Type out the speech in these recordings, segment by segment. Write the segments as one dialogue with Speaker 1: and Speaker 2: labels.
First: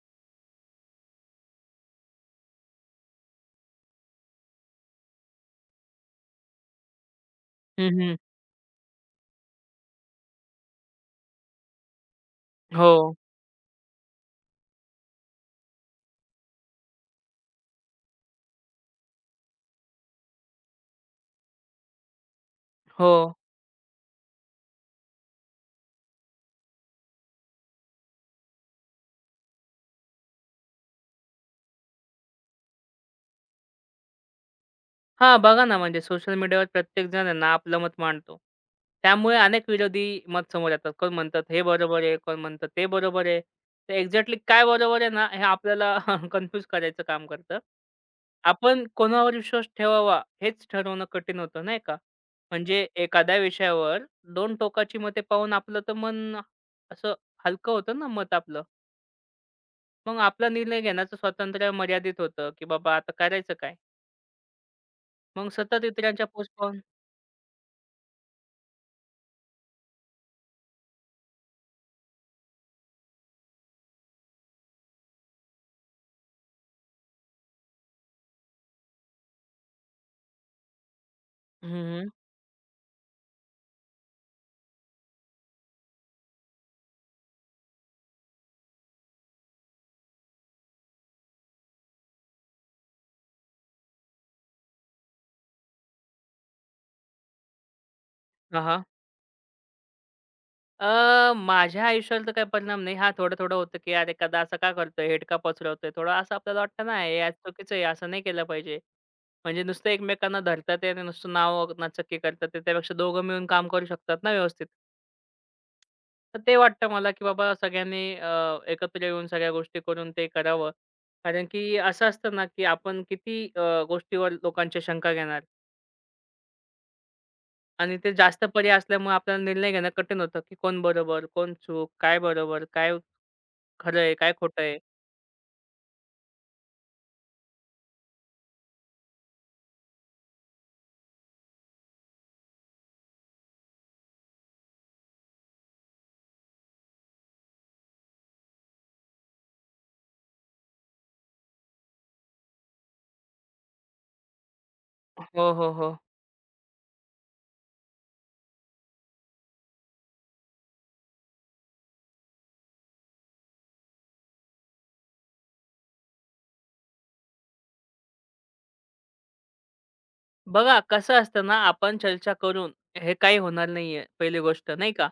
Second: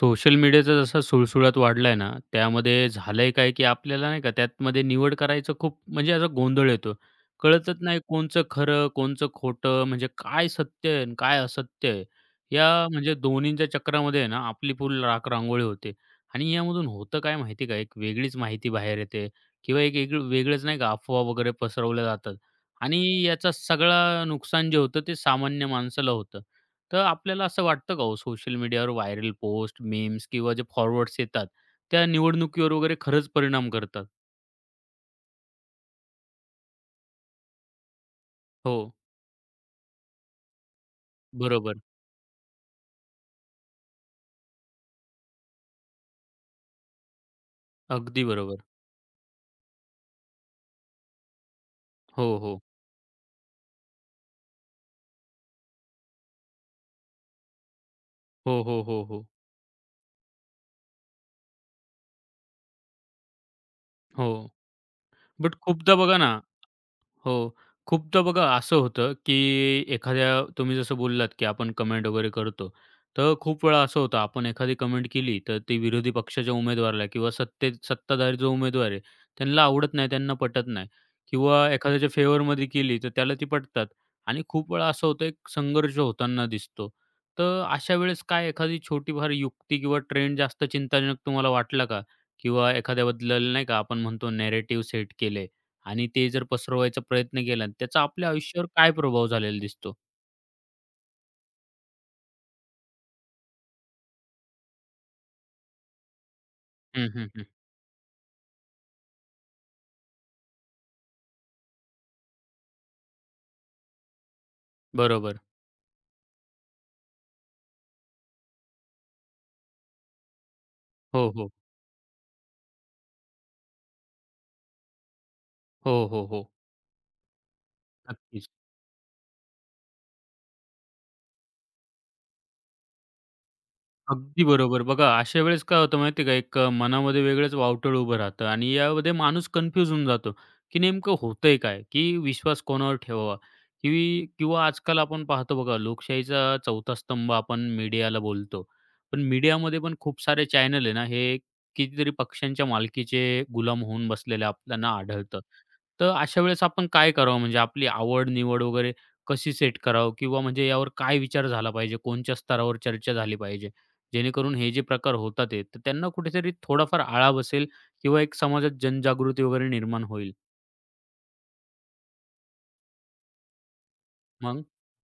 Speaker 1: Social मीडियाचा जसा सुळसुळाट वाढलाय ना, त्यामध्ये झालंय काय, की आपल्याला नाही का त्यातमध्ये निवड करायचं खूप म्हणजे असा गोंधळ येतो. कळतच
Speaker 2: हं,
Speaker 1: नाही
Speaker 2: हं.
Speaker 1: कोणचं खरं, कोणचं खोटं, म्हणजे काय सत्य आहे आणि काय असत्य आहे. या
Speaker 2: हो,
Speaker 1: म्हणजे दोन्हींच्या चक्रामध्ये आहे ना, आपली पूर्ण राखरांगोळी होते आणि यामधून होतं काय माहिती का, एक वेगळीच माहिती बाहेर येते किंवा एक एक वेगळंच नाही का अफवा वगैरे पसरवल्या जातात आणि
Speaker 2: हो.
Speaker 1: याचा सगळं नुकसान जे होतं ते सामान्य माणसाला होतं. तर आपल्याला असं वाटतं का हो, सोशल मीडियावर व्हायरल पोस्ट, मीम्स किंवा जे फॉरवर्ड्स येतात, त्या निवडणुकीवर वगैरे खरंच परिणाम करतात?
Speaker 2: हां, बघा ना, म्हणजे सोशल मीडियावर प्रत्येक जण आहे ना, आपलं मत मांडतो.
Speaker 1: हो.
Speaker 2: त्यामुळे अनेक विरोधी मत समोर येतात. कोण म्हणतात हे
Speaker 1: बरोबर.
Speaker 2: बरोबर आहे, कोण म्हणतात ते बरोबर आहे. तर एक्झॅक्टली काय बरोबर आहे ना, हे आपल्याला कन्फ्यूज करायचं काम करतं.
Speaker 1: अगदी बरोबर.
Speaker 2: आपण कोणावर विश्वास ठेवावा हेच ठरवणं कठीण होतं, नाही का?
Speaker 1: हो, हो.
Speaker 2: म्हणजे एखाद्या विषयावर 2 टोकाची मते पाहून आपलं तर मन असं हलकं होतं ना मत आपलं.
Speaker 1: हो, हो, हो, हो.
Speaker 2: मग आपला निर्णय घेण्याचं स्वातंत्र्य मर्यादित होतं, की बाबा आता करायचं काय?
Speaker 1: हो.
Speaker 2: मग
Speaker 1: बट
Speaker 2: सतत
Speaker 1: खूपदा बघा
Speaker 2: इतरांच्या
Speaker 1: ना.
Speaker 2: पोस्ट पाहून
Speaker 1: हो. खूपदा बघा असं होतं, की एखाद्या तुम्ही जसं बोललात, की आपण कमेंट वगैरे करतो. तर खूप वेळा असं होतं, आपण एखादी कमेंट केली, तर ती विरोधी पक्षाच्या उमेदवाराला किंवा सत्तेत सत्ताधारी जो उमेदवार आहे, त्यांना आवडत नाही, त्यांना पटत नाही
Speaker 2: हं,
Speaker 1: किंवा
Speaker 2: हं.
Speaker 1: एखाद्याच्या फेवरमध्ये केली, तर त्याला ती पटतात आणि खूप वेळा असं होतं, एक संघर्ष होताना दिसतो. तर अशा वेळेस काय एखादी छोटीफार युक्ती किंवा ट्रेंड जास्त चिंताजनक तुम्हाला वाटला का? किंवा एखाद्याबद्दल नाही का आपण म्हणतो नॅरेटिव्ह सेट केले. आणि ते जर पसरवायचा प्रयत्न केला आणि त्याचा आपल्या
Speaker 2: हां,
Speaker 1: आयुष्यावर
Speaker 2: हां.
Speaker 1: काय प्रभाव झालेला दिसतो?
Speaker 2: माझ्या आयुष्याला तर काही परिणाम नाही. हां, थोडं-थोडं होतं, की "अरे, एखादा असं का करतोय? हेट का पसरवतोय?" थोडं असं आपल्याला वाटतं ना,
Speaker 1: हं,
Speaker 2: "हे
Speaker 1: हं,
Speaker 2: यार
Speaker 1: हं.
Speaker 2: चुकीचं आहे, असं नाही केलं पाहिजे." म्हणजे नुसतं एकमेकांना धरतात आहे आणि नुसतं नाव नचक्की करतात आहे. त्यापेक्षा दोघं मिळून काम करू शकतात ना व्यवस्थित.
Speaker 1: बरोबर.
Speaker 2: तर ते वाटतं मला, की बाबा सगळ्यांनी एकत्र येऊन सगळ्या गोष्टी करून ते करावं.
Speaker 1: हो,
Speaker 2: कारण
Speaker 1: हो.
Speaker 2: की असं असतं ना, की आपण किती गोष्टीवर लोकांच्या शंका घेणार?
Speaker 1: हो, हो, हो.
Speaker 2: आणि ते जास्त
Speaker 1: नक्कीच.
Speaker 2: पर्याय असल्यामुळे आपल्याला निर्णय घेणं कठीण होतं, की कोण बरोबर, कोण चूक, काय बरोबर, काय खरं आहे, काय
Speaker 1: अगदी
Speaker 2: खोटं आहे?
Speaker 1: बरोबर. बघा अशा वेळेस काय होतं माहिती आहे का, एक मनामध्ये वेगळंच वावटळ उभं राहतं आणि यामध्ये माणूस कन्फ्यूज होऊन जातो, की नेमकं होतंय काय? की विश्वास कोणावर ठेवावा? की किंवा आजकाल आपण पाहतो बघा लोकशाहीचा चौथा स्तंभ आपण मीडियाला बोलतो. पण मीडियामध्ये पण खूप सारे चॅनल आहे ना, हे कितीतरी पक्षांच्या मालकीचे गुलाम होऊन बसलेले आपल्याला आढळतं.
Speaker 2: हो, हो, हो.
Speaker 1: तर अशा वेळेस आपण काय करावं म्हणजे आपली आवड-निवड वगैरे कशी सेट करावं? किंवा म्हणजे यावर काय विचार झाला पाहिजे? कोणत्या स्तरावर चर्चा झाली पाहिजे? जेणेकरून हे जे प्रकार होतात आहेत, तर त्यांना कुठेतरी थोडाफार आळा बसेल किंवा एक समाजात जनजागृती वगैरे निर्माण होईल.
Speaker 2: बघा कसं असतं ना, आपण चर्चा करून हे काही होणार नाहीये, पहिली
Speaker 1: मग
Speaker 2: गोष्ट नाही का.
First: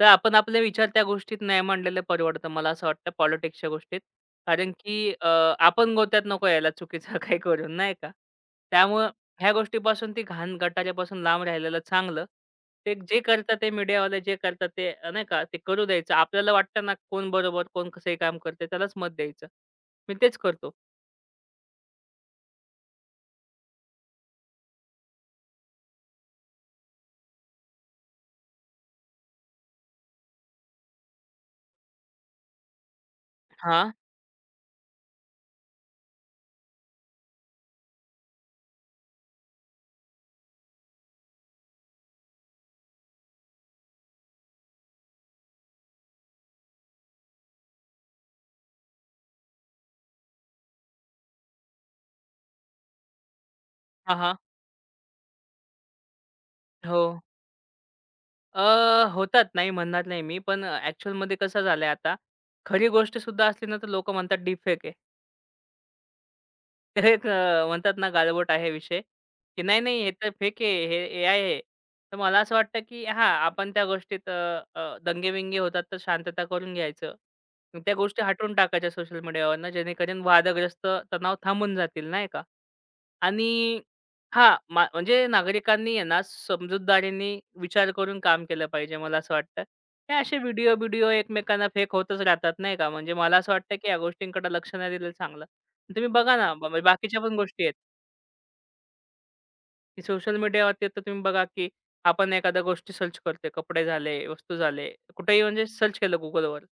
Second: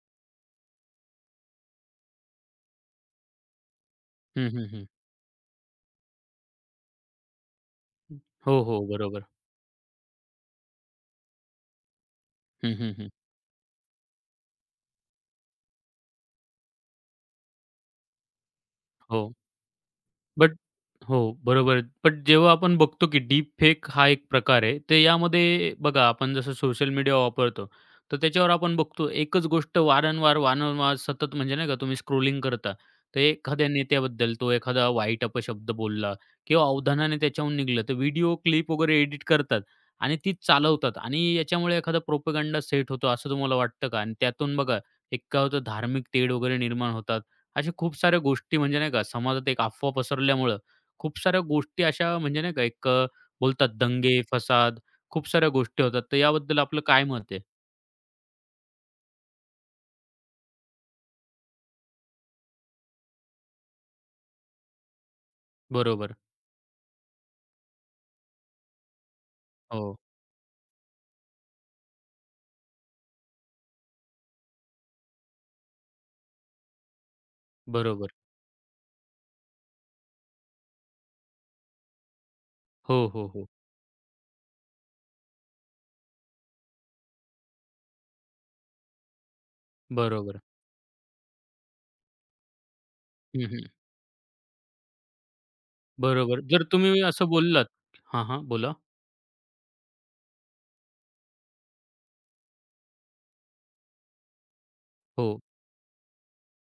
Speaker 2: तर आपण आपले विचार त्या गोष्टीत नाही मांडलेलं परवडतं मला असं वाटतं पॉलिटिक्सच्या गोष्टीत.
Speaker 1: हं, हं,
Speaker 2: कारण
Speaker 1: हं.
Speaker 2: की आपण गोत्यात नको यायला चुकीचं काही करून नाही का.
Speaker 1: हो, हो.
Speaker 2: त्यामुळं
Speaker 1: बरोबर.
Speaker 2: ह्या गोष्टीपासून ती घाण गटाऱ्यापासून लांब राहिलेलं चांगलं.
Speaker 1: हं, हं,
Speaker 2: ते
Speaker 1: हं.
Speaker 2: जे करतात ते मीडियावाले जे करतात ते नाही का ते करू द्यायचं. आपल्याला वाटतं ना कोण बरोबर, कोण कसंही काम करतंय त्यालाच मत
Speaker 1: हो.
Speaker 2: द्यायचं. मी तेच
Speaker 1: बट
Speaker 2: करतो.
Speaker 1: हो, बरोबर. बट जेव्हा आपण बघतो, की डीप फेक हा एक प्रकार आहे. तर यामध्ये बघा, आपण जसं सोशल मीडिया वापरतो, तर त्याच्यावर आपण बघतो एकच गोष्ट वारंवार, वारंवार सतत म्हणजे नाही का तुम्ही स्क्रोलिंग करता, तर एखाद्या
Speaker 2: हां.
Speaker 1: नेत्याबद्दल तो एखादा वाईट अपशब्द बोलला किंवा अवधानाने त्याच्याहून निघालं, तर व्हिडिओ क्लिप वगैरे एडिट करतात आणि ती चालवतात आणि याच्यामुळे एखादा प्रोपगंडा सेट होतो असं तुम्हाला वाटतं का? आणि त्यातून बघा, एक काय होतं धार्मिक तेढ वगैरे निर्माण होतात. अशा खूप साऱ्या गोष्टी म्हणजे नाही का समाजात एक अफवा पसरल्यामुळं खूप साऱ्या गोष्टी अशा म्हणजे नाही का एक बोलतात
Speaker 2: हां,
Speaker 1: दंगे,
Speaker 2: हां.
Speaker 1: फसाद. खूप साऱ्या गोष्टी होतात. तर याबद्दल आपलं
Speaker 2: हो.
Speaker 1: काय मत आहे?
Speaker 2: अ, होतात नाही म्हणणार नाही मी. पण ॲक्चुअलमध्ये कसं झालंय आता, खरी गोष्ट सुद्धा असली ना, तर लोकं म्हणतात डीप फेक आहे.
Speaker 1: बरोबर.
Speaker 2: तर एक म्हणतात ना गालबोट आहे विषय, की नाही,
Speaker 1: हो.
Speaker 2: नाही हे तर फेक आहे, हे एआय आहे. तर मला असं वाटतं, की हां, आपण त्या गोष्टीत अ, अ, दंगे-विंगे होतात तर शांतता करून घ्यायचं. मग त्या
Speaker 1: बरोबर.
Speaker 2: गोष्टी हटवून टाकायच्या सोशल मीडियावरनं जेणेकरून वादग्रस्त तणाव थांबून जातील, नाही का?
Speaker 1: हो, हो, हो.
Speaker 2: आणि हां, म्हणजे नागरिकांनी आहे ना समजूतदारीने विचार करून काम केलं पाहिजे मला असं वाटतं. हे असे
Speaker 1: बरोबर.
Speaker 2: व्हिडिओ-बिडिओ एकमेकांना फेक होतच राहतात, नाही का? म्हणजे मला
Speaker 1: हं,
Speaker 2: असं
Speaker 1: हं.
Speaker 2: वाटतं, की या गोष्टींकडे लक्ष नाही दिलं चांगलं. तुम्ही बघा
Speaker 1: बरोबर.
Speaker 2: ना,
Speaker 1: जर
Speaker 2: म्हणजे
Speaker 1: तुम्ही
Speaker 2: बाकीच्या
Speaker 1: असं
Speaker 2: पण गोष्टी
Speaker 1: बोललात
Speaker 2: आहेत,
Speaker 1: हां, हां. बोला.
Speaker 2: की सोशल मीडियावरती आता तुम्ही बघा, की आपण एखाद्या गोष्टी सर्च करतोय, कपडे झाले, वस्तू झाले,
Speaker 1: हो,
Speaker 2: कुठेही म्हणजे सर्च केलं Googleवर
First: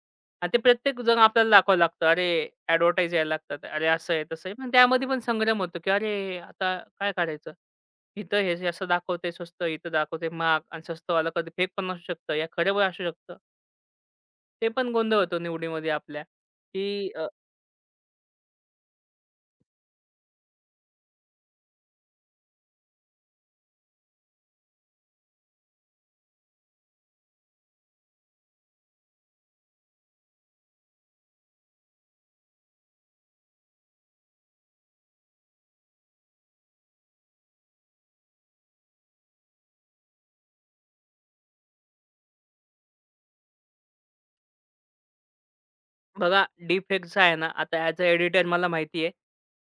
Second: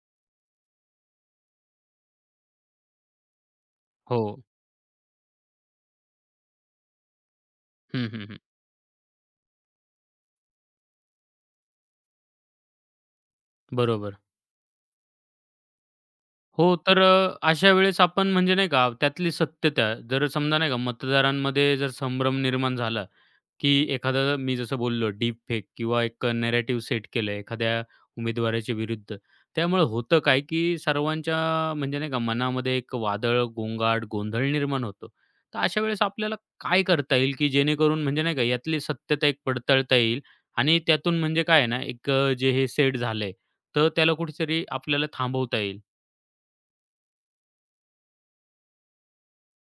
Speaker 2: आणि ते प्रत्येक जण आपल्याला दाखवावं लागतं. अरे, ॲडव्हर्टाइज यायला लागतात. अरे, असं
Speaker 1: हो.
Speaker 2: आहे, तसं आहे. पण त्यामध्ये पण संग्राम होतो, की अरे, आता काय करायचं?
Speaker 1: हं, हं, हं.
Speaker 2: इथं हे जे असं दाखवतंय स्वस्त, इथं दाखवतंय महाग आणि स्वस्तवाला कधी फेक पण असू शकतं या खरं पण असू शकतं.
Speaker 1: बरोबर.
Speaker 2: ते पण गोंधळ होतो निवडीमध्ये आपल्या,
Speaker 1: हो, तर
Speaker 2: की
Speaker 1: अशा वेळेस आपण म्हणजे नाही का त्यातली सत्यता जर समजा नाही का मतदारांमध्ये जर संभ्रम निर्माण झाला, की एखादा मी जसं बोललो डीप फेक किंवा एक नॅरेटिव्ह सेट केलं एखाद्या उमेदवाराच्या विरुद्ध. त्यामुळे होतं काय, की सर्वांच्या म्हणजे नाही का मनामध्ये एक वादळ, गोंगाट, गोंधळ निर्माण होतो. तर अशा वेळेस आपल्याला काय करता येईल, की जेणेकरून म्हणजे नाही का यातली सत्यता एक पडताळता येईल आणि त्यातून म्हणजे काय आहे ना एक जे हे सेट झालंय, तर त्याला कुठेतरी आपल्याला थांबवता येईल.
Speaker 2: बघा डीपफेकचा आहे ना, आता ॲज अ एडिटर मला माहिती आहे,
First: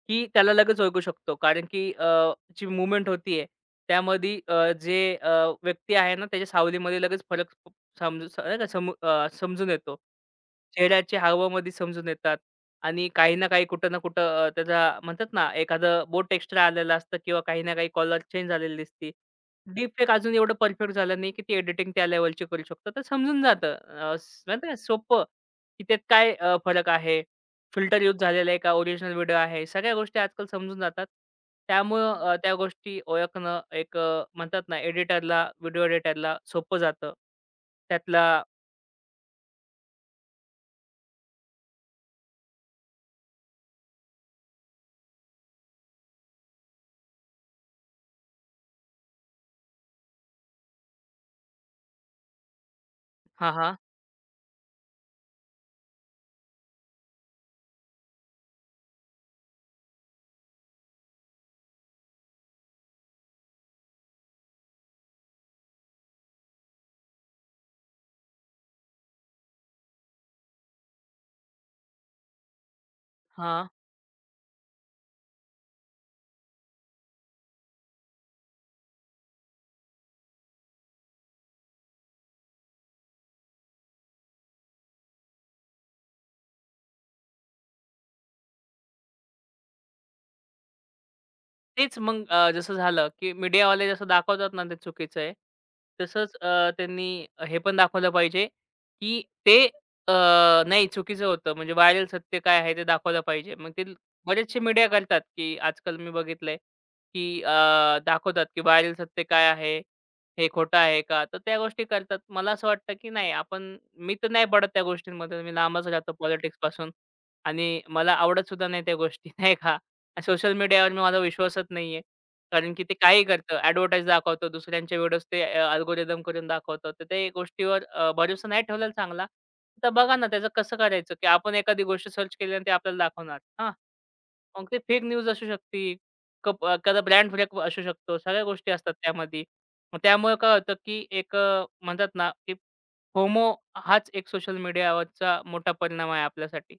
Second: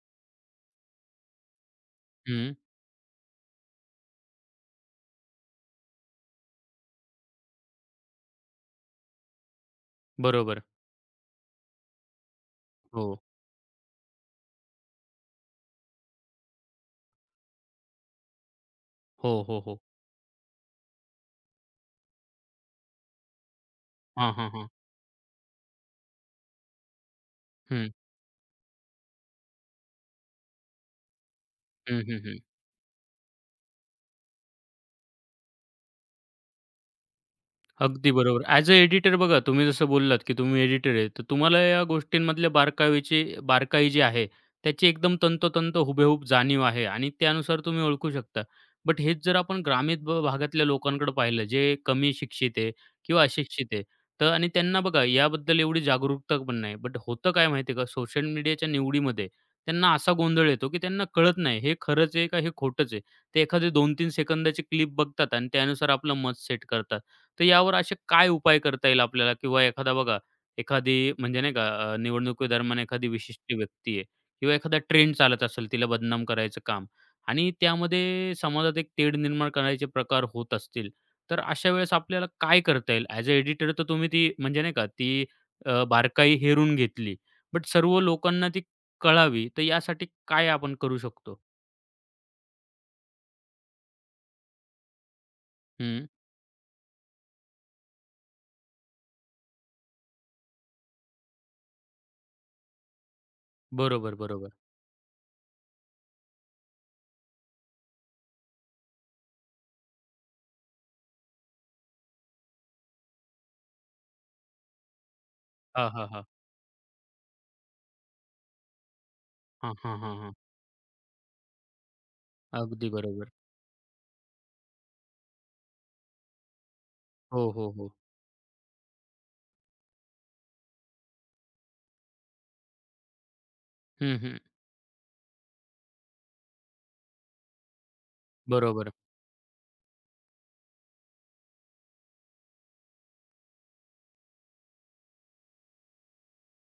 Speaker 2: की त्याला लगेच ओळखू शकतो. कारण की
Speaker 1: हं,
Speaker 2: जी मूव्हमेंट होती आहे, त्यामध्ये जे व्यक्ती आहे ना, त्याच्या सावलीमध्ये लगेच फरक नाही का समजून येतो.
Speaker 1: बरोबर.
Speaker 2: चेहऱ्याचे हावभावामध्ये समजून येतात आणि
Speaker 1: हो.
Speaker 2: काही ना काही, कुठं ना कुठं त्याचा म्हणतात ना, एखादं बोट एक्स्ट्रा आलेलं असतं किंवा काही ना काही कॉलर चेंज झालेली दिसते.
Speaker 1: हो, हो, हो.
Speaker 2: डीपफेक अजून एवढं परफेक्ट झालं नाही, की ती एडिटिंग त्या लेव्हलची करू शकतो. तर समजून जातं. अ,
Speaker 1: हां,
Speaker 2: स
Speaker 1: हां,
Speaker 2: म्हणतात
Speaker 1: हां.
Speaker 2: ना, सोपं की त्यात काय फरक आहे?
Speaker 1: हं.
Speaker 2: फिल्टर यूज झालेला आहे का? ओरिजिनल व्हिडिओ आहे. सगळ्या गोष्टी आजकाल समजून जातात.
Speaker 1: हं, हं,
Speaker 2: त्यामुळं
Speaker 1: हं.
Speaker 2: त्या गोष्टी ओळखणं एक म्हणतात ना एडिटरला, व्हिडिओ एडिटरला सोपं जातं.
Speaker 1: अगदी
Speaker 2: त्यातला
Speaker 1: बरोबर. ॲज अ एडिटर बघा तुम्ही जसं बोललात, की तुम्ही एडिटर आहे. तर तुम्हाला या गोष्टींमधल्या बारकावीची बारकाई जी आहे, त्याची एकदम तंतोतंत हुबेहूब जाणीव आहे आणि त्यानुसार तुम्ही ओळखू शकता. बट हेच जर आपण ग्रामीण ब भागातल्या लोकांकडे पाहिलं, जे कमी शिक्षित आहे किंवा
Speaker 2: हां,
Speaker 1: अशिक्षित
Speaker 2: हां.
Speaker 1: आहे. तर आणि त्यांना बघा याबद्दल एवढी जागरूकता पण नाही. बट होतं काय माहिती का, सोशल मीडियाच्या निवडीमध्ये त्यांना असा गोंधळ येतो, की त्यांना कळत नाही हे खरंच आहे का हे खोटंच आहे. ते एखादे 2-3 सेकंदाची क्लिप बघतात आणि त्यानुसार आपलं मत सेट करतात. तर यावर असे काय उपाय करता येईल आपल्याला? किंवा एखादा बघा, एखादी म्हणजे नाही का निवडणुकीदरम्यान एखादी विशिष्ट
Speaker 2: हां.
Speaker 1: व्यक्ती आहे किंवा एखादा ट्रेंड चालत असेल, तिला बदनाम करायचं काम आणि त्यामध्ये समाजात एक तेढ निर्माण करायचे प्रकार होत असतील, तर अशा वेळेस आपल्याला काय करता येईल? ॲज अ एडिटर तर तुम्ही ती म्हणजे नाही का ती बारकाई हेरून घेतली. बट सर्व लोकांना ती कळावी, तर यासाठी काय आपण करू शकतो?
Speaker 2: तेच मग जसं झालं, की मीडियावाले जसं दाखवतात ना, ते चुकीचं आहे.
Speaker 1: हं.
Speaker 2: तसंच त्यांनी हे पण दाखवलं पाहिजे, की ते अ, नाही चुकीचं होतं. म्हणजे व्हायरल सत्य काय आहे ते दाखवलं पाहिजे. मग ते
Speaker 1: बरोबर, बरोबर.
Speaker 2: बरेचसे मीडिया करतात, की आजकाल मी बघितलंय, की दाखवतात, की व्हायरल सत्य काय आहे? हे खोटं आहे का? तर त्या गोष्टी करतात. मला असं वाटतं, की नाही आपण मी तर नाही पडत त्या गोष्टींमध्ये. मी लांबच
Speaker 1: हां, हां,
Speaker 2: राहतो
Speaker 1: हां.
Speaker 2: पॉलिटिक्सपासून आणि मला आवडत सुद्धा नाही त्या गोष्टी, नाही
Speaker 1: हां,
Speaker 2: का?
Speaker 1: हां, हां, हां.
Speaker 2: सोशल मीडियावर मी माझा विश्वासच नाहीये. कारण की
Speaker 1: अगदी
Speaker 2: ते काही
Speaker 1: बरोबर.
Speaker 2: करतं, ॲडव्हर्टाइज दाखवतं, दुसऱ्यांचे व्हिडिओज ते अल्गोरिदम करून दाखवतं. तर ते
Speaker 1: हो, हो,
Speaker 2: गोष्टीवर
Speaker 1: हो.
Speaker 2: भरोसा नाही ठेवलेला चांगला. तर बघा ना त्याचं कसं करायचं, की आपण एखादी गोष्ट सर्च केली आणि ते आपल्याला दाखवणार. हां.
Speaker 1: हं, हं.
Speaker 2: मग ते फेक न्यूज असू शकते. कप एखादा ब्रँड फ्लेक असू शकतो. सगळ्या गोष्टी असतात
Speaker 1: बरोबर.
Speaker 2: त्यामध्ये. मग त्यामुळे काय होतं, की एक म्हणतात ना, की फोमो हाच एक सोशल मीडियावरचा मोठा परिणाम आहे आपल्यासाठी.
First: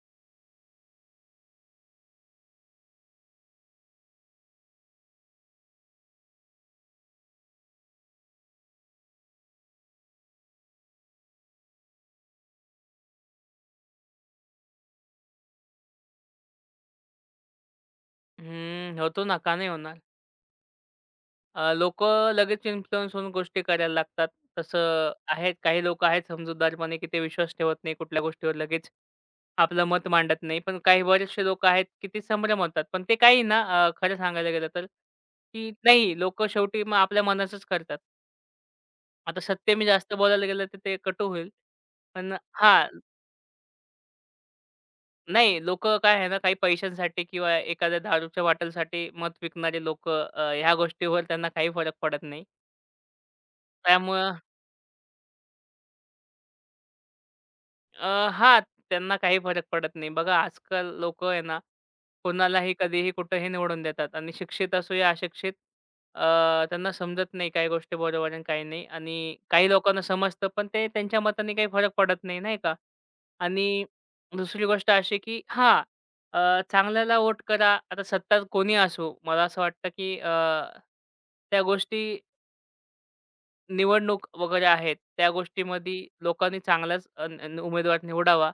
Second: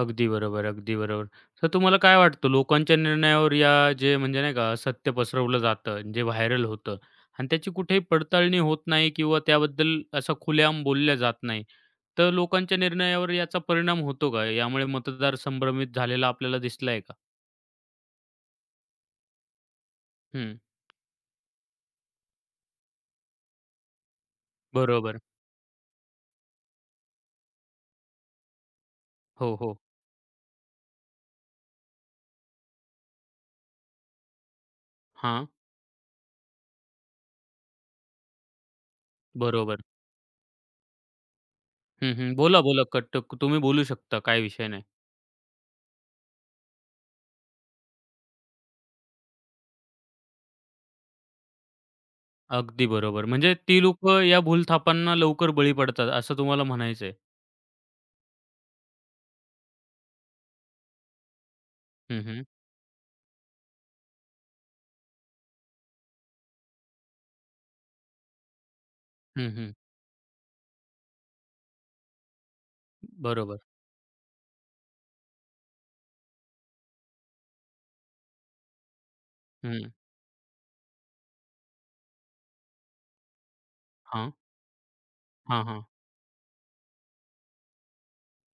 Speaker 1: अगदी बरोबर, अगदी बरोबर. तर तुम्हाला काय वाटतं लोकांच्या निर्णयावर या जे म्हणजे नाही का असत्य पसरवलं जातं, जे व्हायरल होतं आणि त्याची कुठेही पडताळणी होत नाही किंवा त्याबद्दल असा खुलेआम बोलल्या जात नाही. तर लोकांच्या निर्णयावर याचा परिणाम होतो का? यामुळे मतदार संभ्रमित झालेला आपल्याला दिसलाय का?
Speaker 2: हम्म, होतो ना, का नाही होणार?
Speaker 1: हं.
Speaker 2: लोकं लगेच इन्फ्लुअन्स होऊन गोष्टी करायला लागतात. तसं
Speaker 1: बरोबर.
Speaker 2: आहेत काही लोक आहेत समजूतदारपणे, की ते विश्वास ठेवत नाही कुठल्या गोष्टीवर लगेच
Speaker 1: हो, हो.
Speaker 2: आपलं मत मांडत नाही. पण काही बरेचसे लोकं आहेत, की ते संभ्रम होतात. पण ते काही ना खरं सांगायला गेलं तर,
Speaker 1: हां.
Speaker 2: की नाही लोकं शेवटी मग आपल्या मनाचंच करतात. आता सत्य
Speaker 1: बरोबर.
Speaker 2: मी जास्त बोलायला गेलं तर ते कटू होईल.
Speaker 1: हं,
Speaker 2: पण
Speaker 1: हं. बोला, बोला.
Speaker 2: हां,
Speaker 1: कट तुम्ही बोलू शकता. काही विषय नाही.
Speaker 2: नाही लोकं काय आहे ना काही पैशांसाठी किंवा एखाद्या दारूच्या बॉटलसाठी मत विकणारे लोकं ह्या गोष्टीवर त्यांना काही फरक पडत नाही.
Speaker 1: अगदी बरोबर. म्हणजे ती लोकं
Speaker 2: त्यामुळं
Speaker 1: या भूलथापांना लवकर बळी पडतात असं तुम्हाला म्हणायचंय.
Speaker 2: हां, त्यांना काही फरक पडत नाही. बघा आजकाल लोकं आहे ना,
Speaker 1: हं, हं.
Speaker 2: कोणालाही कधीही कुठेही निवडून देतात आणि शिक्षित असो या अशिक्षित त्यांना समजत नाही काही गोष्टी बरोबर आणि काही नाही आणि
Speaker 1: हं,
Speaker 2: काही
Speaker 1: हं.
Speaker 2: लोकांना समजतं, पण ते त्यांच्या मताने काही फरक पडत नाही, नाही का?
Speaker 1: बरोबर.
Speaker 2: आणि दुसरी गोष्ट अशी की हां, चांगल्याला वोट करा. आता सत्ता कोणी असो, मला असं वाटतं
Speaker 1: हं.
Speaker 2: की त्या गोष्टी निवडणूक
Speaker 1: हां.
Speaker 2: वगैरे आहेत, त्या
Speaker 1: हां, हां.
Speaker 2: गोष्टीमध्ये लोकांनी चांगलाच उमेदवार निवडावा.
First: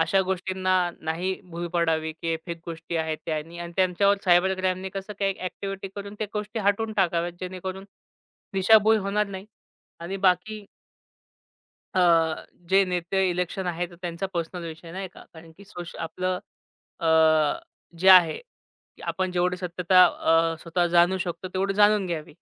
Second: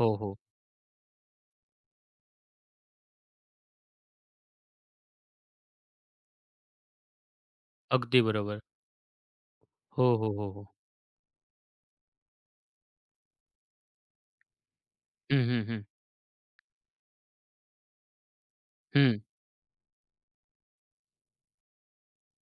Speaker 1: हो,
Speaker 2: अशा
Speaker 1: हो.
Speaker 2: गोष्टींना नाही भूल पडावी, की हे फेक गोष्टी आहेत त्यांनी आणि त्यांच्यावर सायबर क्राईमनी कसं काही ॲक्टिव्हिटी करून त्या गोष्टी हटवून टाकाव्यात, जेणेकरून
Speaker 1: अगदी बरोबर.
Speaker 2: दिशाभूल होणार नाही
Speaker 1: हो,
Speaker 2: आणि
Speaker 1: हो, हो,
Speaker 2: बाकी
Speaker 1: हो.
Speaker 2: अ, जे नेते इलेक्शन आहे, तर त्यांचा पर्सनल विषय नाही का.
Speaker 1: हं,
Speaker 2: कारण की
Speaker 1: हं, हं.
Speaker 2: आपलं अ, जे आहे, की
Speaker 1: हं.
Speaker 2: आपण जेवढी सत्यता स्वतः जाणू शकतो, तेवढी जाणून घ्यावी.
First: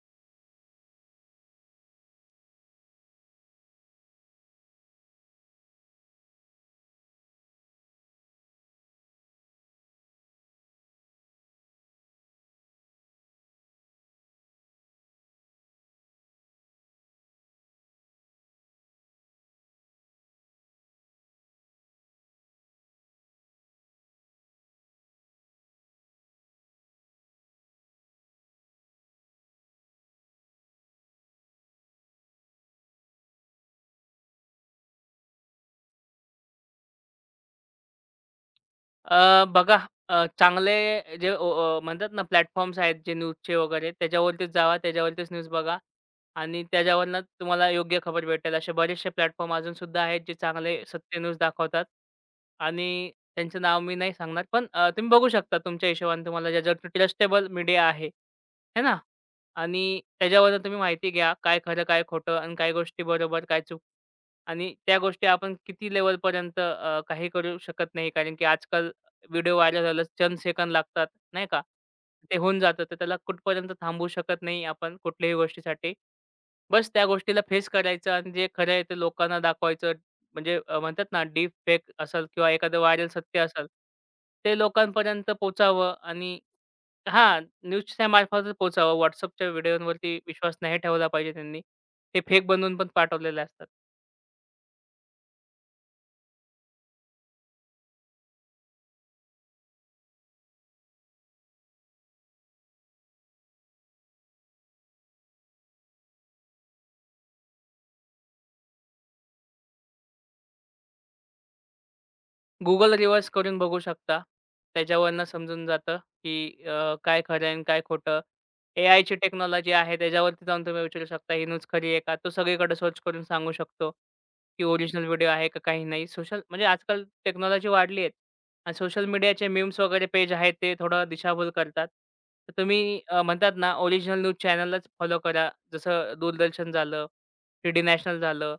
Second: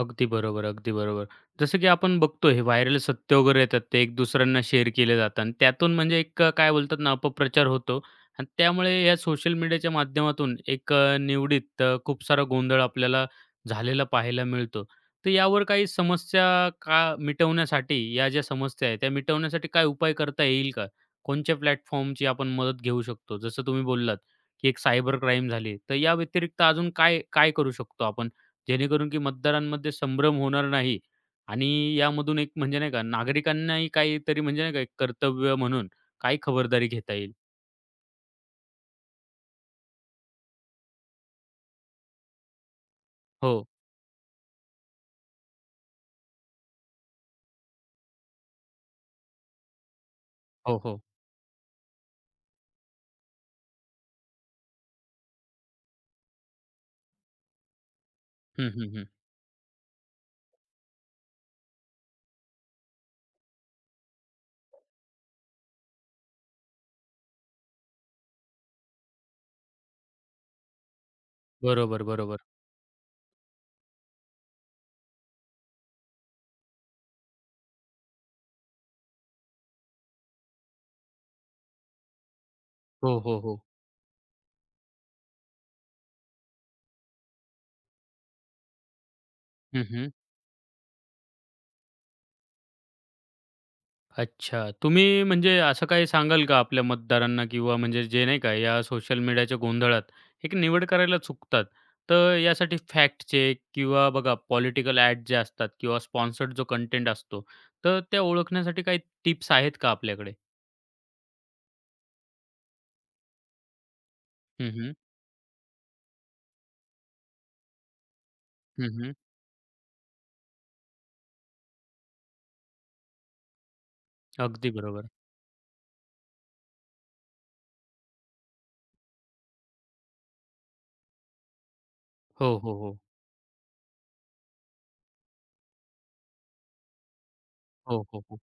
Speaker 1: अगदी बरोबर, अगदी बरोबर. जसं की आपण बघतो हे व्हायरल सत्य वगैरे येतात, ते एक दुसऱ्यांना शेअर केले जातात आणि त्यातून म्हणजे एक काय बोलतात ना, अपप्रचार होतो आणि त्यामुळे या सोशल मीडियाच्या माध्यमातून एक निवडीत खूप सारा गोंधळ आपल्याला झालेला पाहायला मिळतो. तर यावर काही समस्या का मिटवण्यासाठी या ज्या समस्या आहेत, त्या मिटवण्यासाठी काय उपाय करता येईल का? कोणत्या प्लॅटफॉर्मची आपण मदत घेऊ शकतो? जसं तुम्ही बोललात, की एक सायबर क्राईम झाली, तर या व्यतिरिक्त अजून काय काय करू शकतो आपण? जेणेकरून की मतदारांमध्ये संभ्रम होणार नाही आणि यामधून एक म्हणजे नाही का नागरिकांनाही काहीतरी म्हणजे नाही का एक कर्तव्य म्हणून काही खबरदारी घेता येईल.
Speaker 2: बघा चांगले जे म्हणतात ना प्लॅटफॉर्म्स आहेत जे न्यूजचे
Speaker 1: हो.
Speaker 2: वगैरे त्याच्यावरतीच जावा, त्याच्यावरतीच न्यूज बघा आणि त्याच्यावरनं तुम्हाला योग्य खबर भेटेल. असे बरेचसे प्लॅटफॉर्म अजून सुद्धा आहेत जे चांगले
Speaker 1: हो, हो.
Speaker 2: सत्य न्यूज दाखवतात आणि त्यांचं नाव मी नाही सांगणार. पण तुम्ही बघू शकता तुमच्या हिशोबाने तुम्हाला ज्याच्यावरती ट्रस्टेबल मीडिया आहे,
Speaker 1: हं,
Speaker 2: है
Speaker 1: हं,
Speaker 2: ना?
Speaker 1: हं.
Speaker 2: आणि त्याच्यावरून तुम्ही माहिती घ्या काय खरं, काय खोटं आणि काय गोष्टी बरोबर, काय चूक आणि त्या गोष्टी आपण किती लेव्हलपर्यंत काही करू शकत नाही कारण की आजकाल व्हिडिओ व्हायरल झाला, चंद सेकंद लागतात, नाही का?
Speaker 1: बरोबर,
Speaker 2: ते
Speaker 1: बरोबर.
Speaker 2: होऊन जातं. तर त्याला कुठपर्यंत थांबवू शकत नाही आपण कुठल्याही गोष्टीसाठी. बस त्या गोष्टीला फेस करायचं आणि जे खरं आहे ते लोकांना दाखवायचं. म्हणजे म्हणतात ना डीप फेक असेल किंवा एखादं व्हायरल
Speaker 1: हो, हो,
Speaker 2: सत्य
Speaker 1: हो.
Speaker 2: असेल, ते लोकांपर्यंत पोहोचावं आणि हां, न्यूजच्या मार्फतच पोहोचावं. WhatsAppच्या
Speaker 1: हं, हं.
Speaker 2: व्हिडिओवरती विश्वास नाही ठेवला पाहिजे त्यांनी. ते फेक बनवून पण पाठवलेले असतात.
Speaker 1: अच्छा. तुम्ही म्हणजे असं काही सांगाल का आपल्या मतदारांना किंवा म्हणजे जे नाही का या सोशल मीडियाच्या गोंधळात एक निवड करायला चुकतात. तर यासाठी फॅक्ट चेक किंवा बघा पॉलिटिकल ॲड जे असतात किंवा स्पॉन्सर्ड जो कंटेंट असतो, तर त्या ओळखण्यासाठी काही टिप्स आहेत का आपल्याकडे?
Speaker 2: Google रिव्हर्स करून बघू शकता.
Speaker 1: हं, हं.
Speaker 2: त्याच्यावरनं समजून जातं, की काय खरं आहे आणि काय खोटं.
Speaker 1: हं, हं.
Speaker 2: एआयची टेक्नॉलॉजी आहे त्याच्यावरती जाऊन तुम्ही विचारू शकता, ही न्यूज खरी आहे का? तो सगळीकडे सर्च करून सांगू शकतो, की
Speaker 1: अगदी
Speaker 2: ओरिजिनल
Speaker 1: बरोबर.
Speaker 2: व्हिडिओ आहे का काही नाही. सोशल म्हणजे आजकाल टेक्नॉलॉजी वाढली आहे आणि सोशल मीडियाचे मीम्स वगैरे पेज आहेत ते थोडं दिशाभूल करतात. तर
Speaker 1: हो, हो, हो.
Speaker 2: तुम्ही म्हणतात ना ओरिजिनल न्यूज चॅनलच फॉलो करा. जसं दूरदर्शन झालं डी
Speaker 1: हो,
Speaker 2: नॅशनल
Speaker 1: हो, हो.
Speaker 2: झालं.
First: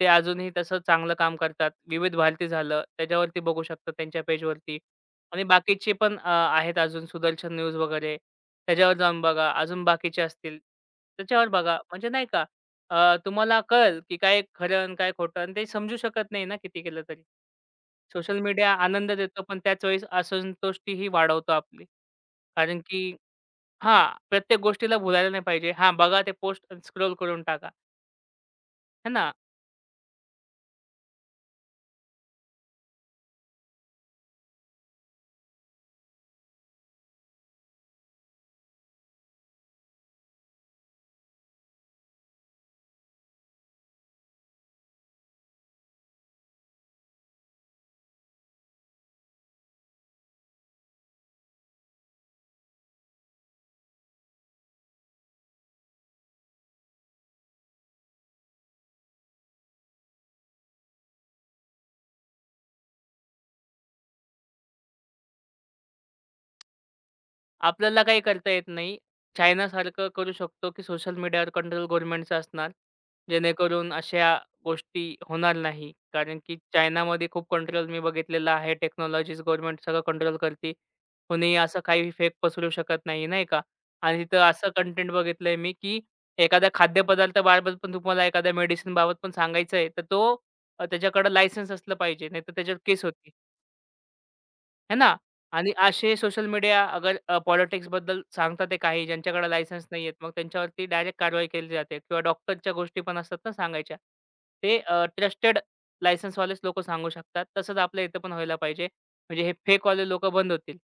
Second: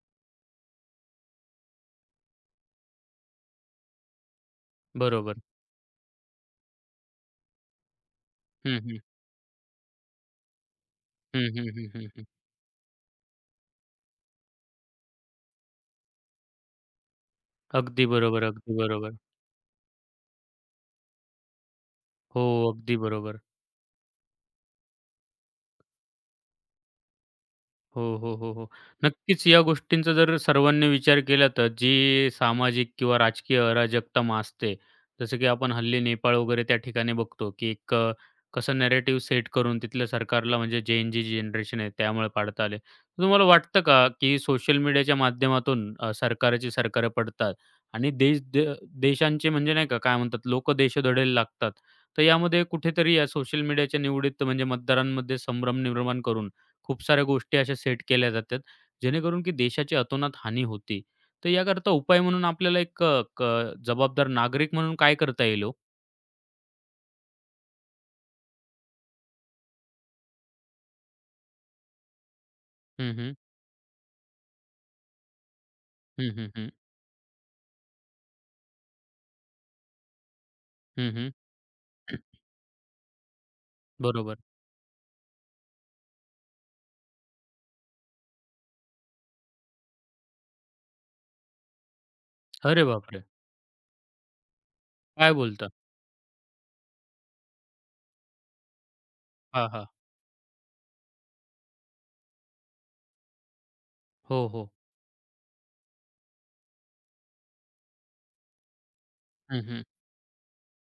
Speaker 2: ते अजूनही तसं चांगलं काम करतात. विविध भारती झालं, त्याच्यावरती बघू शकता त्यांच्या पेजवरती
Speaker 1: बरोबर.
Speaker 2: आणि बाकीचे पण आहेत अजून सुदर्शन न्यूज वगैरे
Speaker 1: हं,
Speaker 2: त्याच्यावर
Speaker 1: हं.
Speaker 2: जाऊन बघा. अजून बाकीचे असतील त्याच्यावर
Speaker 1: हं, हं,
Speaker 2: बघा.
Speaker 1: हं, हं,
Speaker 2: म्हणजे
Speaker 1: हं.
Speaker 2: नाही का तुम्हाला कळेल की काय खरं आणि काय खोटं आणि ते समजू शकत नाही ना किती केलं तरी.
Speaker 1: अगदी
Speaker 2: सोशल
Speaker 1: बरोबर,
Speaker 2: मीडिया
Speaker 1: अगदी
Speaker 2: आनंद
Speaker 1: बरोबर.
Speaker 2: देतो, पण त्याच वेळेस असंतुष्टीही वाढवतो आपली.
Speaker 1: हो,
Speaker 2: कारण
Speaker 1: अगदी
Speaker 2: की
Speaker 1: बरोबर.
Speaker 2: हां, प्रत्येक गोष्टीला भुलायला नाही पाहिजे. हां, बघा ते पोस्ट स्क्रोल करून टाका.
Speaker 1: हो, हो, हो, हो.
Speaker 2: है ना?
Speaker 1: नक्कीच या गोष्टींचा जर सर्वांनी विचार केला तर जी सामाजिक किंवा राजकीय अराजकता मासते, जसं की आपण हल्ली नेपाळ वगैरे त्या ठिकाणी बघतो, की एक कसं नॅरेटिव्ह सेट करून तिथल्या सरकारला म्हणजे जेन-जी जनरेशन आहे त्यामुळे पाडता आले. तर तुम्हाला वाटतं का, की सोशल मीडियाच्या माध्यमातून सरकारची सरकारं पडतात आणि देश देशांचे म्हणजे नाही का, काय म्हणतात लोकं देशोधडीला लागतात. तर यामध्ये कुठेतरी या सोशल मीडियाच्या निवडीत म्हणजे मतदारांमध्ये संभ्रम निर्माण करून खूप साऱ्या गोष्टी अशा सेट केल्या जातात, जेणेकरून की देशाची अतोनात हानी होती. तर याकरता उपाय म्हणून आपल्याला एक अ, क जबाबदार नागरिक म्हणून काय करता येईल हो?
Speaker 2: आपल्याला काही करता येत नाही. चायनासारखं करू शकतो, की सोशल मीडियावर कंट्रोल गव्हर्नमेंटचं असणार.
Speaker 1: हं, हं.
Speaker 2: जेणेकरून अशा गोष्टी होणार नाही.
Speaker 1: हं,
Speaker 2: कारण
Speaker 1: हं,
Speaker 2: की
Speaker 1: हं.
Speaker 2: चायनामध्ये खूप कंट्रोल मी बघितलेला आहे. टेक्नॉलॉजीज गव्हर्नमेंट सगळं कंट्रोल करते.
Speaker 1: हं, हं.
Speaker 2: कोणीही असं काही फेक पसरू शकत नाही, नाही का? आणि
Speaker 1: बरोबर.
Speaker 2: तिथं असं कंटेंट बघितलंय मी, की एखादा खाद्यपदार्थाबाबत पण तुम्हाला एखाद्या मेडिसिनबाबत पण सांगायचं आहे, तर तो त्याच्याकडे लायसन्स असलं पाहिजे. नाहीतर त्याच्यावर
Speaker 1: अरे
Speaker 2: केस
Speaker 1: बापरे!
Speaker 2: होती. है ना?
Speaker 1: काय बोलता?
Speaker 2: आणि असे सोशल मीडिया अगर पॉलिटिक्सबद्दल सांगतात ते काही ज्यांच्याकडे
Speaker 1: हां,
Speaker 2: लायसन्स
Speaker 1: हां.
Speaker 2: नाहीयेत, मग त्यांच्यावरती डायरेक्ट कारवाई केली जाते किंवा डॉक्टरच्या गोष्टी पण असतात ना सांगायच्या.
Speaker 1: हो, हो.
Speaker 2: ते ट्रस्टेड लायसन्सवालेच लोकं सांगू शकतात. तसंच आपल्या इथं पण व्हायला पाहिजे. म्हणजे हे
Speaker 1: हं, हं.
Speaker 2: फेकवाले लोकं बंद होतील.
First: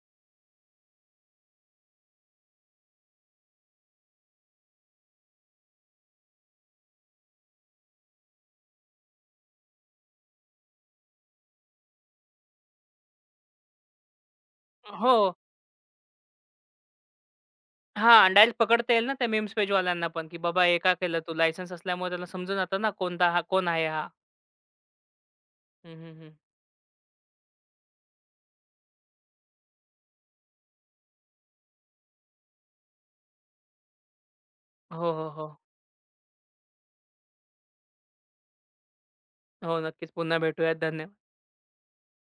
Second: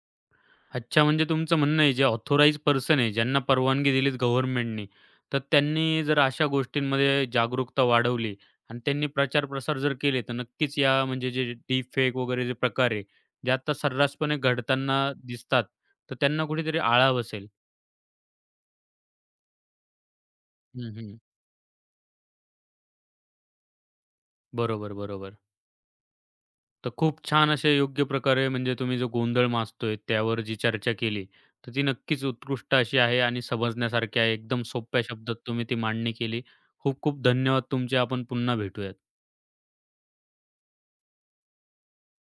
Speaker 1: अच्छा, म्हणजे तुमचं म्हणणं आहे जे ऑथोराइज्ड पर्सन आहे, ज्यांना परवानगी दिलीत गव्हर्नमेंटनी, तर त्यांनी जर अशा गोष्टींमध्ये जागरूकता वाढवली आणि त्यांनी प्रचार-प्रसार जर केले, तर नक्कीच या म्हणजे जे डीपफेक वगैरे जे प्रकार आहे, जे आता सर्रासपणे घडताना
Speaker 2: हो.
Speaker 1: दिसतात, तर त्यांना कुठेतरी आळा बसेल.
Speaker 2: हां, डायरेक्ट पकडता येईल ना त्या मीम्स पेजवाल्यांना पण, की बाबा हे
Speaker 1: हं,
Speaker 2: का
Speaker 1: हं.
Speaker 2: केलं तू? लायसन्स असल्यामुळे त्याला समजून जातं ना कोणता हा कोण आहे हा?
Speaker 1: बरोबर, बरोबर.
Speaker 2: हं, हं, हं.
Speaker 1: तर खूप छान असे योग्य प्रकारे म्हणजे तुम्ही जो गोंधळ माजतोय त्यावर जी चर्चा केली, तर ती नक्कीच उत्कृष्ट अशी आहे आणि समजण्यासारखी आहे. एकदम सोप्या
Speaker 2: हो, हो,
Speaker 1: शब्दात
Speaker 2: हो.
Speaker 1: तुम्ही ती मांडणी केली. खूप खूप धन्यवाद तुमचे. आपण पुन्हा भेटूयात.
Speaker 2: हो, नक्कीच. पुन्हा भेटूयात. धन्य